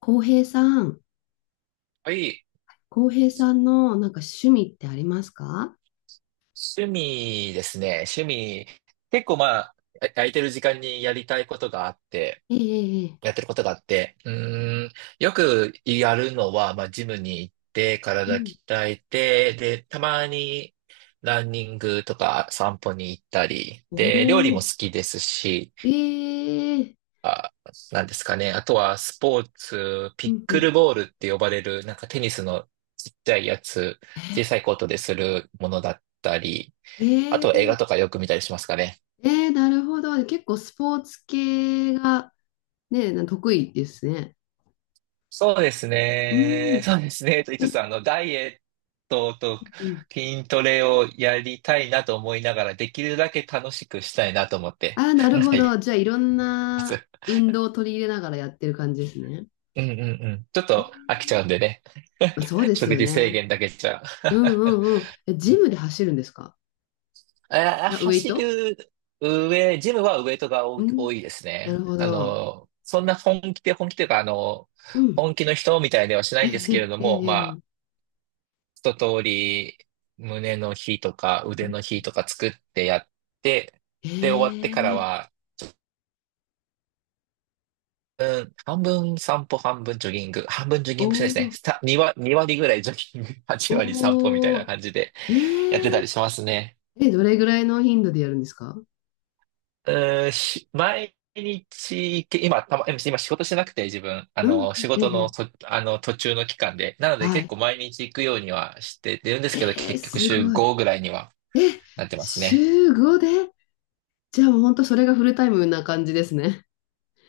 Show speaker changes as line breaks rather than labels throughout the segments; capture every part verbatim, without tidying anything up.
浩平さん、
はい。
浩平さんのなんか趣味ってありますか？
趣味ですね。趣味。結構まあ、あ空いてる時間にやりたいことがあって、
ええ
や
ええ、
ってることがあって、うーん、よくやるのは、まあ、ジムに行って、
う
体
ん。
鍛えて、で、たまにランニングとか散歩に行ったり、
お
で、料理も好
お、
きですし、
ええ、
あ、なんですかね。あとはスポーツ、ピ
う
ッ
んう
ク
ん。
ルボールって呼ばれる、なんかテニスのちっちゃいやつ、小さいコートでするものだったり、あ
え
と映
え
画とかよく見たりしますかね。
ええ、なるほど。結構スポーツ系が、ね、な得意ですね。
そうです
う
ね。
ん。
そうですね。と言いつ
え、
つ、あの、ダイエットと
うん。
筋トレをやりたいなと思いながら、できるだけ楽しくしたいなと思って。
ああ、な
な
る
んか、
ほど。じゃあ、いろんな運動を取り入れながらやってる感じですね。
うんうんうん。ちょっ
え
と飽きち
え、
ゃうんでね。
そう です
食
よ
事制
ね。
限だけじゃ。
うんうんうん。え、
う
ジ
ん。
ムで走るんですか？
え
あ、ウェイ
走
ト。
る上、ジムはウエイトが
う
多
ん。
多いです
な
ね。
るほ
あ
ど。
の、そんな本気で、本気というか、あの、
うん。
本気の人みたいではし ないんですけれ
え
ど
え
も、ま
ええ
一通り胸の日とか腕の日とか作ってやって、で、終わってか
え
ら
え、
は、うん、半分散歩、半分ジョギング、半分ジョギ
お
ングもしないですね。
お、
さに割、に割ぐらいジョギング、はち割散歩みたいな
お
感じでやって
ー、
た
え、
りしますね。
ええ、どれぐらいの頻度でやるんですか？
うん、し毎日、今、たま、今仕事してなくて自分、あ
うん、
の、仕
え
事の
え、
と、あの、途中の期間で。なので
は
結
い。
構毎日行くようにはしてるんですけど、
ええ、
結局
す
週
ごい。
ごぐらいには
え、
なってますね。
週ごで、じゃあもう本当それがフルタイムな感じですね。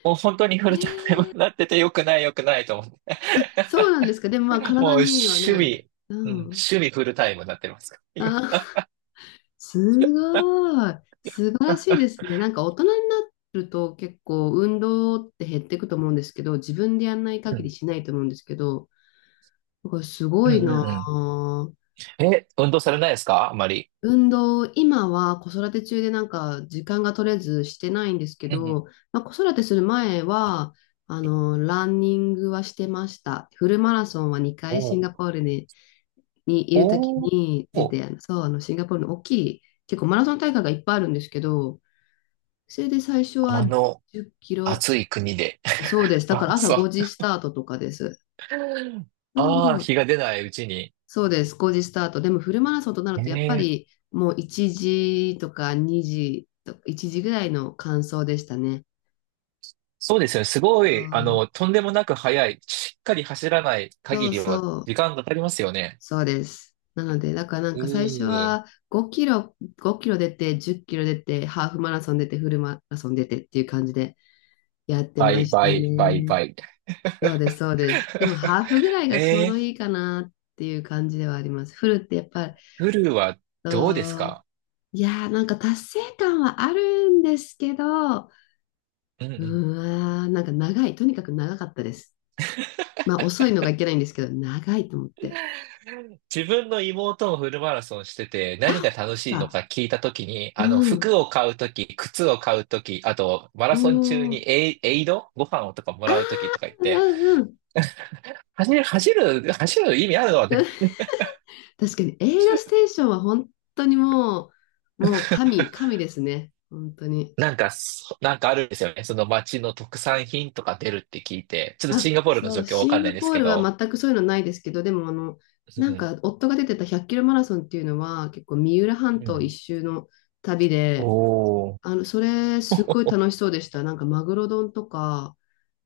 もう本当にフルタイムになってて、良くない良くないと思って。
そうなんですか。でもまあ
もう
体
守
にはね、
備、うん、
う
守
ん。
備フルタイムになってますから
あ、
今。
すごい。素晴らしいですね。なんか大人になると結構運動って減っていくと思うんですけど、自分でやんない
う
限り
ん。
しないと思うんですけど、だからす
う
ごい
ん
な
うんう
あ。
ん。え、運動されないですか、あまり。
運動、今は子育て中でなんか時間が取れずしてないんですけ
うんうん
ど、まあ、子育てする前は、あの、ランニングはしてました。フルマラソンは2
お
回シン
う
ガポールに、にいるとき
おう、
に出
おう、
て、あの、そう、あの、シンガポールの大きい、結構マラソン大会がいっぱいあるんですけど、それで最初は
あの
じゅっキロ、
暑い国で。
そうで す。だ
ま
か
あ、
ら朝
そ
5
う。
時スタートとかです。そ
ああ、
う、
日が出ないうちに。
そうです、ごじスタート。でもフルマラソンとなる
え
と、やっぱ
え、
りもういちじとかにじとかいちじぐらいの完走でしたね。
そうですよね。すごい、あ
そ
の、とんでもなく速い。しっかり走らない
うそ
限
う
りは
そう、
時間がかかりますよね。
そうです。なので、だからなん
う
か最初
ー、
はごキロ、ごキロ出て、じゅっキロ出て、ハーフマラソン出て、フルマラソン出てっていう感じでやってま
倍、
した
倍、倍、
ね。
倍。
そうです、そうです。でもハーフぐらいがちょうど
ええ、
いいかなっていう感じではあります。フルってやっぱり、
フルはどうです
そう、
か。
いやー、なんか達成感はあるんですけど、う
うんう
ー
ん。
ん、なんか長い、とにかく長かったです。まあ遅いのがいけないんですけど、長いと思って。
自分の妹もフルマラソンしてて、
あ、
何
本
が
当で
楽
す
しいの
か。
か聞いたときに、あの、
うん。
服を買うとき、靴を買うとき、あと、マラ
お
ソン中
ー、
にエイ、エイドご飯をとかも
あー、
らうときとか言って、
うんうん。
走る、走る、走る意味あるのね。
確かに、エイドステーションは本当にもう、もう神、神ですね。本当に。
なんか、そなんかあるんですよね。その街の特産品とか出るって聞いて、ちょっと
あ、
シンガポールの
そ
状
う、
況わ
シ
か
ン
んな
ガ
いです
ポー
け
ルは
ど、
全くそういうのないですけど、でもあの、
う
なん
ん、
か夫が出てたひゃっキロマラソンっていうのは、結構三浦
う
半島一
ん。
周の旅で、
おお。
あの、それ、すっごい 楽しそうでした。なんか、マグロ丼とか、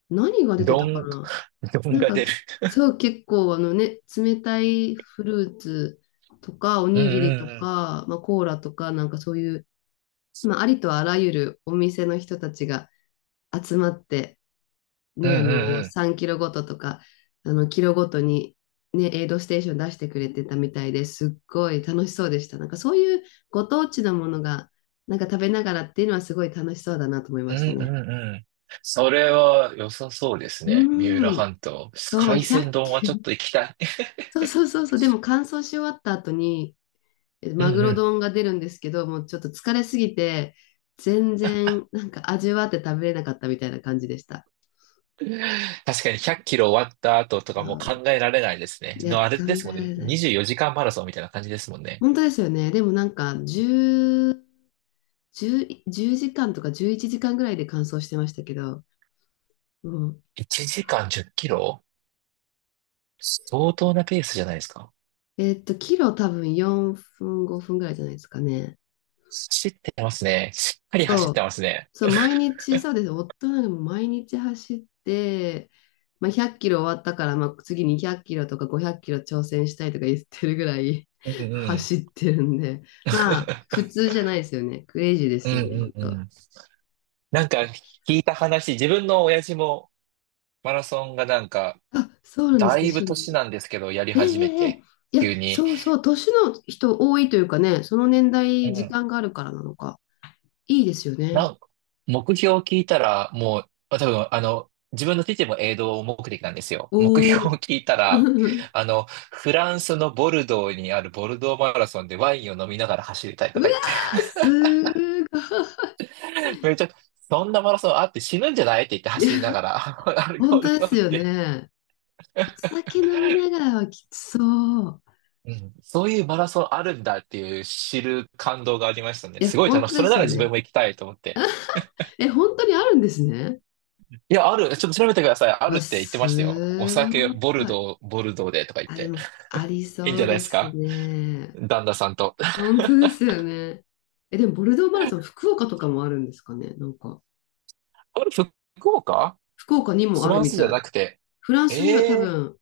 何が出て
ど
たか
ん、
な。
どん
なん
が
か、
出る。
そう、結構、あのね、冷たいフルーツとか、お
うん
にぎ
う
りと
んうん。
か、まあ、コーラとか、なんかそういう、まあ、ありとあらゆるお店の人たちが集まって、
うん
ね、あの、
うん
さんキロごととか、あの、キロごとに、ね、エイドステーション出してくれてたみたいですっごい楽しそうでした。なんか、そういうご当地のものが、なんか食べながらっていうのはすごい楽しそうだなと思い
う
まし
ん
た
う
ね。
んうん。それは良さそうですね。三浦
うん。
半島。
そう、
海鮮
ひゃく
丼は
球。
ちょっ と行きたい。
そうそうそうそう。でも乾燥し終わった後に、え
う
マ
ん
グ
う
ロ
ん。
丼が出るんですけど、もうちょっと疲れすぎて、全然なんか味わって食べれなかったみたいな感じでした。
確かにひゃっキロ終わった後とか
そ
もう考
う、
えられないですね。
いや、
の
考
あれです
え
も
ら
んね。
れない。
にじゅうよじかんマラソンみたいな感じですもんね。
本当ですよね。でもなんかじゅう、いちじかんとかじゅういちじかんぐらいで乾燥してましたけど、うん。
いちじかんじゅっキロ、相当なペースじゃないですか。
えっと、キロ多分よんぷん、ごふんぐらいじゃないですかね。
走ってますね。しっかり走
そ
って
う、
ますね。
そう、毎日、そうです。夫なんかもう毎日走って、まあ、ひゃっキロ終わったから、まあ、次にひゃっキロとかごひゃっキロ挑戦したいとか言ってるぐらい
うん うん。
走ってるんで、まあ、普 通じゃないですよね。クレイジーで
う
すよね、本
んうんう
当。
ん。なんか聞いた話、自分の親父もマラソンがなんか、
あ、そうなんです
だ
か、
いぶ
趣
年
味。
なんですけど、やり
え
始め
えええ、
て、
いや、
急に。
そうそう、年の人多いというかね、その年
う
代、時
ん。
間があるからなのか、いいですよね。
なん目標を聞いたら、もう、あ多分、あの、自分の父も営農目的なんですよ。目
おお。
標を聞いたら、あの、フランスのボルドーにあるボルドーマラソンでワインを飲みながら走りたい
う
と
わ
か言って、
ー、すーご
めっちゃ、そんなマラソンあって死ぬんじゃないって言って、走りな
い。
がら、アルコ
本
ー
当
ル
で
飲
す
ん
よ
で。
ね。お酒飲みながらはきつそう。
うん、そういうマラソンあるんだっていう知る感動がありましたね。
いや、
すごい
本
楽し
当
い。そ
で
れ
す
なら
よ
自
ね。
分も行きたいと思って。
え、本当にあるんですね。
いや、ある。ちょっと調べてください。あ
う
る
わ、
って言ってましたよ。お
す
酒、
ごい。
ボルドー、ボルドーでとか言っ
あ、で
て。
も、あり
いいん
そ
じゃ
う
ないで
で
す
す
か、
ね。
旦那さんと。あ
本当ですよね。え、でも、ボルドーマラソン、福岡とかもあるんですかね。なんか、
れ、福岡、
福岡にも
フ
あ
ラ
る
ン
み
スじゃ
たい。
なくて。
フランスには多
ええー、
分、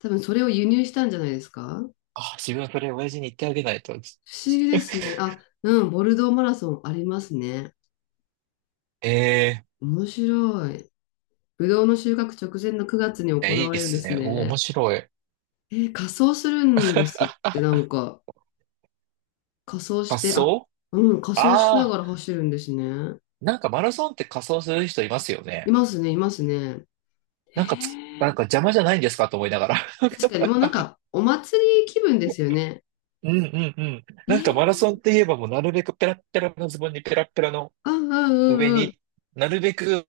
多分それを輸入したんじゃないですか。
あ、自分はそれ親父に言ってあげないと。
不思議ですね。あ、うん、ボルドーマラソンありますね。
ええー、
面白い。ぶどうの収穫直前のくがつに行
いやいい
わ
で
れるんで
す
す
ね。お、面
ね。
白い。
えー、仮装するんですって。なんか、仮装して、あ、
仮
うん、仮装しな
装、あ
がら
あ
走るんですね。
ー、なんかマラソンって仮装する人いますよ
い
ね。
ますね、いますね。え
なんかつ、な
ー、
んか邪魔じゃないんですかと思いながら。
確かに、もうなん か、お祭り気分ですよね。
うんうんうん。
え
なんかマラソン
ー、
って言えば、もうなるべくペラッペラのズボンにペラッペラの
うんうんう
上
んうん。
になるべく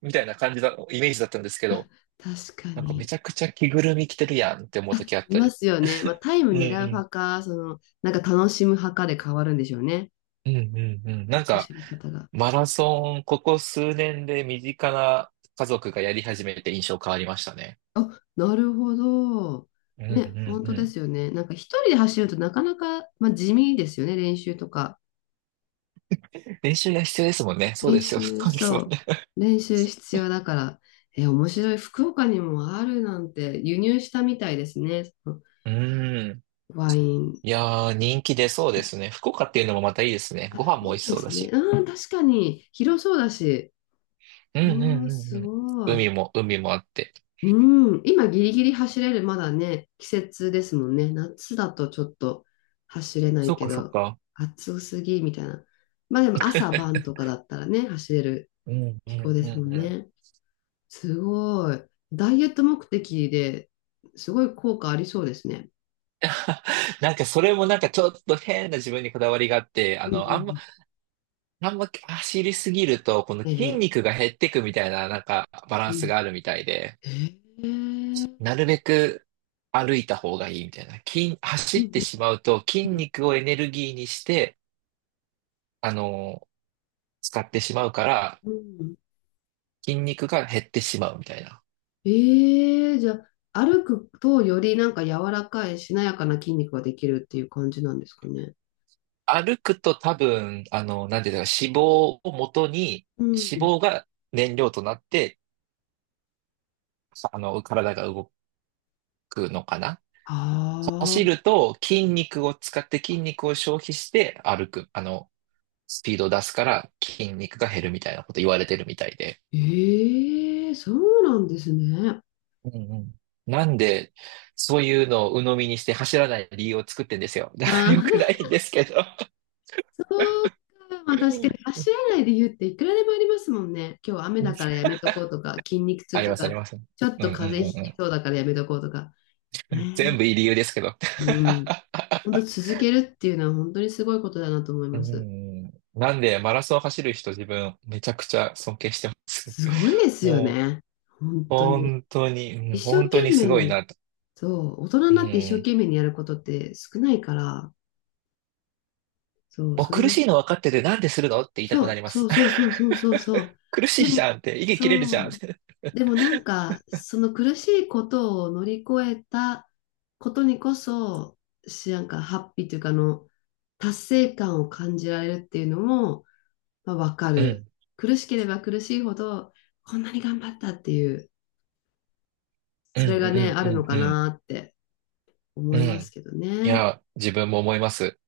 みたいな感じだ、イメージだったんですけど、
確か
なんかめ
に。
ちゃくちゃ着ぐるみ着てるやんって思う時あっ
い
た
ま
り。
すよね。まあ、タイム
うんう
狙う
ん。
派か、その、なんか楽しむ派かで変わるんでしょうね。
うんうんうん。なんか、
走り方が。
マラソン、ここ数年で身近な家族がやり始めて印象変わりましたね。
あ、なるほど。
うん
ね、
う
本
ん
当で
う
すよね。なんか一人で走るとなかなか、まあ、地味ですよね、練習とか。
ん。練習が必要ですもんね。そう
練
ですよ。
習、
そうですもん
そ
ね。
う。練習必要だから。え、面白い。福岡にもあるなんて輸入したみたいですね。その
うん。
ワイン。
いやー、人気出そうですね。福岡っていうのもまたいいですね。
あ、
ご飯も
い
美味
い
し
で
そうだ
すね。
し。
あー、確かに広そうだし。
うんうん
おー、
うん
す
うん。
ごい。
海も、海もあって。
うん、今ギリギリ走れる、まだね、季節ですもんね。夏だとちょっと走れない
そっ
け
かそっ
ど、
か。
暑すぎみたいな。まあでも朝晩とかだったらね、走れる
うんう
気候
ん
で
うん
すもん
うん。
ね。すごい。ダイエット目的で、すごい効果ありそうですね。
なんかそれもなんかちょっと変な自分にこだわりがあって、あ
うんう
の、あんま、
ん
あんま走りすぎると、この
うん。え
筋
え。
肉が減ってくみたいな、なんかバラ
う
ンス
ん。
があるみたいで、
ええ。
なるべく歩いた方がいいみたいな。筋、
う
走
ん
って
う
し
ん
まうと筋肉をエネルギーにして、あの、使ってしまうから、
うんうん、
筋肉が減ってしまうみたいな。
ええ、じゃあ、歩くとよりなんか柔らかいしなやかな筋肉ができるっていう感じなんですかね。
歩くと多分、あの、なんていうか、脂肪を元に、
う
脂
ん。
肪が燃料となって、あの、体が動くのかな。
あ
走
あ、
ると筋肉を使って筋肉を消費して、歩く、あの、スピードを出すから筋肉が減るみたいなこと言われてるみたいで。
ええ、そうなんですね。
うんうん。なんで、そういうのを鵜呑みにして走らない理由を作ってんですよ。だから
ああ。
良くないんですけど。
まあ確かに足 洗いで言うっていくらでもありますもんね。今日雨だからやめとこうとか、筋肉
あ
痛
り
と
ます、あり
か、
ます。うん
ちょっ
う
と
ん
風邪
う
ひき
ん
そうだからやめとこうとか。
うん。全
ね
部いい理由ですけど。
え。うん。本当続けるっていうのは本当にすごいことだなと思い
う
ます。
ん、なんで、マラソン走る人、自分めちゃくちゃ尊敬してます。
すごいですよ
もう、
ね。本当に。
本当に、う
一
ん、
生
本当
懸
にす
命
ごい
に、
な。
そう、大人
う
になって一生
ん。
懸命にやることって少ないから、そ
もう
う、そ
苦
れ、
しいの分かっててなんでするのって言いたく
そ
な
う
りま
そ
す。
う そうそうそうそうそ
苦し
う。
い
で
じ
も、
ゃんって、息切れるじゃ
そ
んっ
う。
て。
でもなんか、その苦しいことを乗り越えたことにこそ、し、なんかハッピーというか、あの、達成感を感じられるっていうのも、まあ、わか
うん、
る。苦しければ苦しいほど、こんなに頑張ったっていう、
うん、
そ
う
れ
ん、
がね、あ
う
るの
ん、
か
う
なって
ん。
思
う
い
ん。
ますけど
い
ね。
や、自分も思います。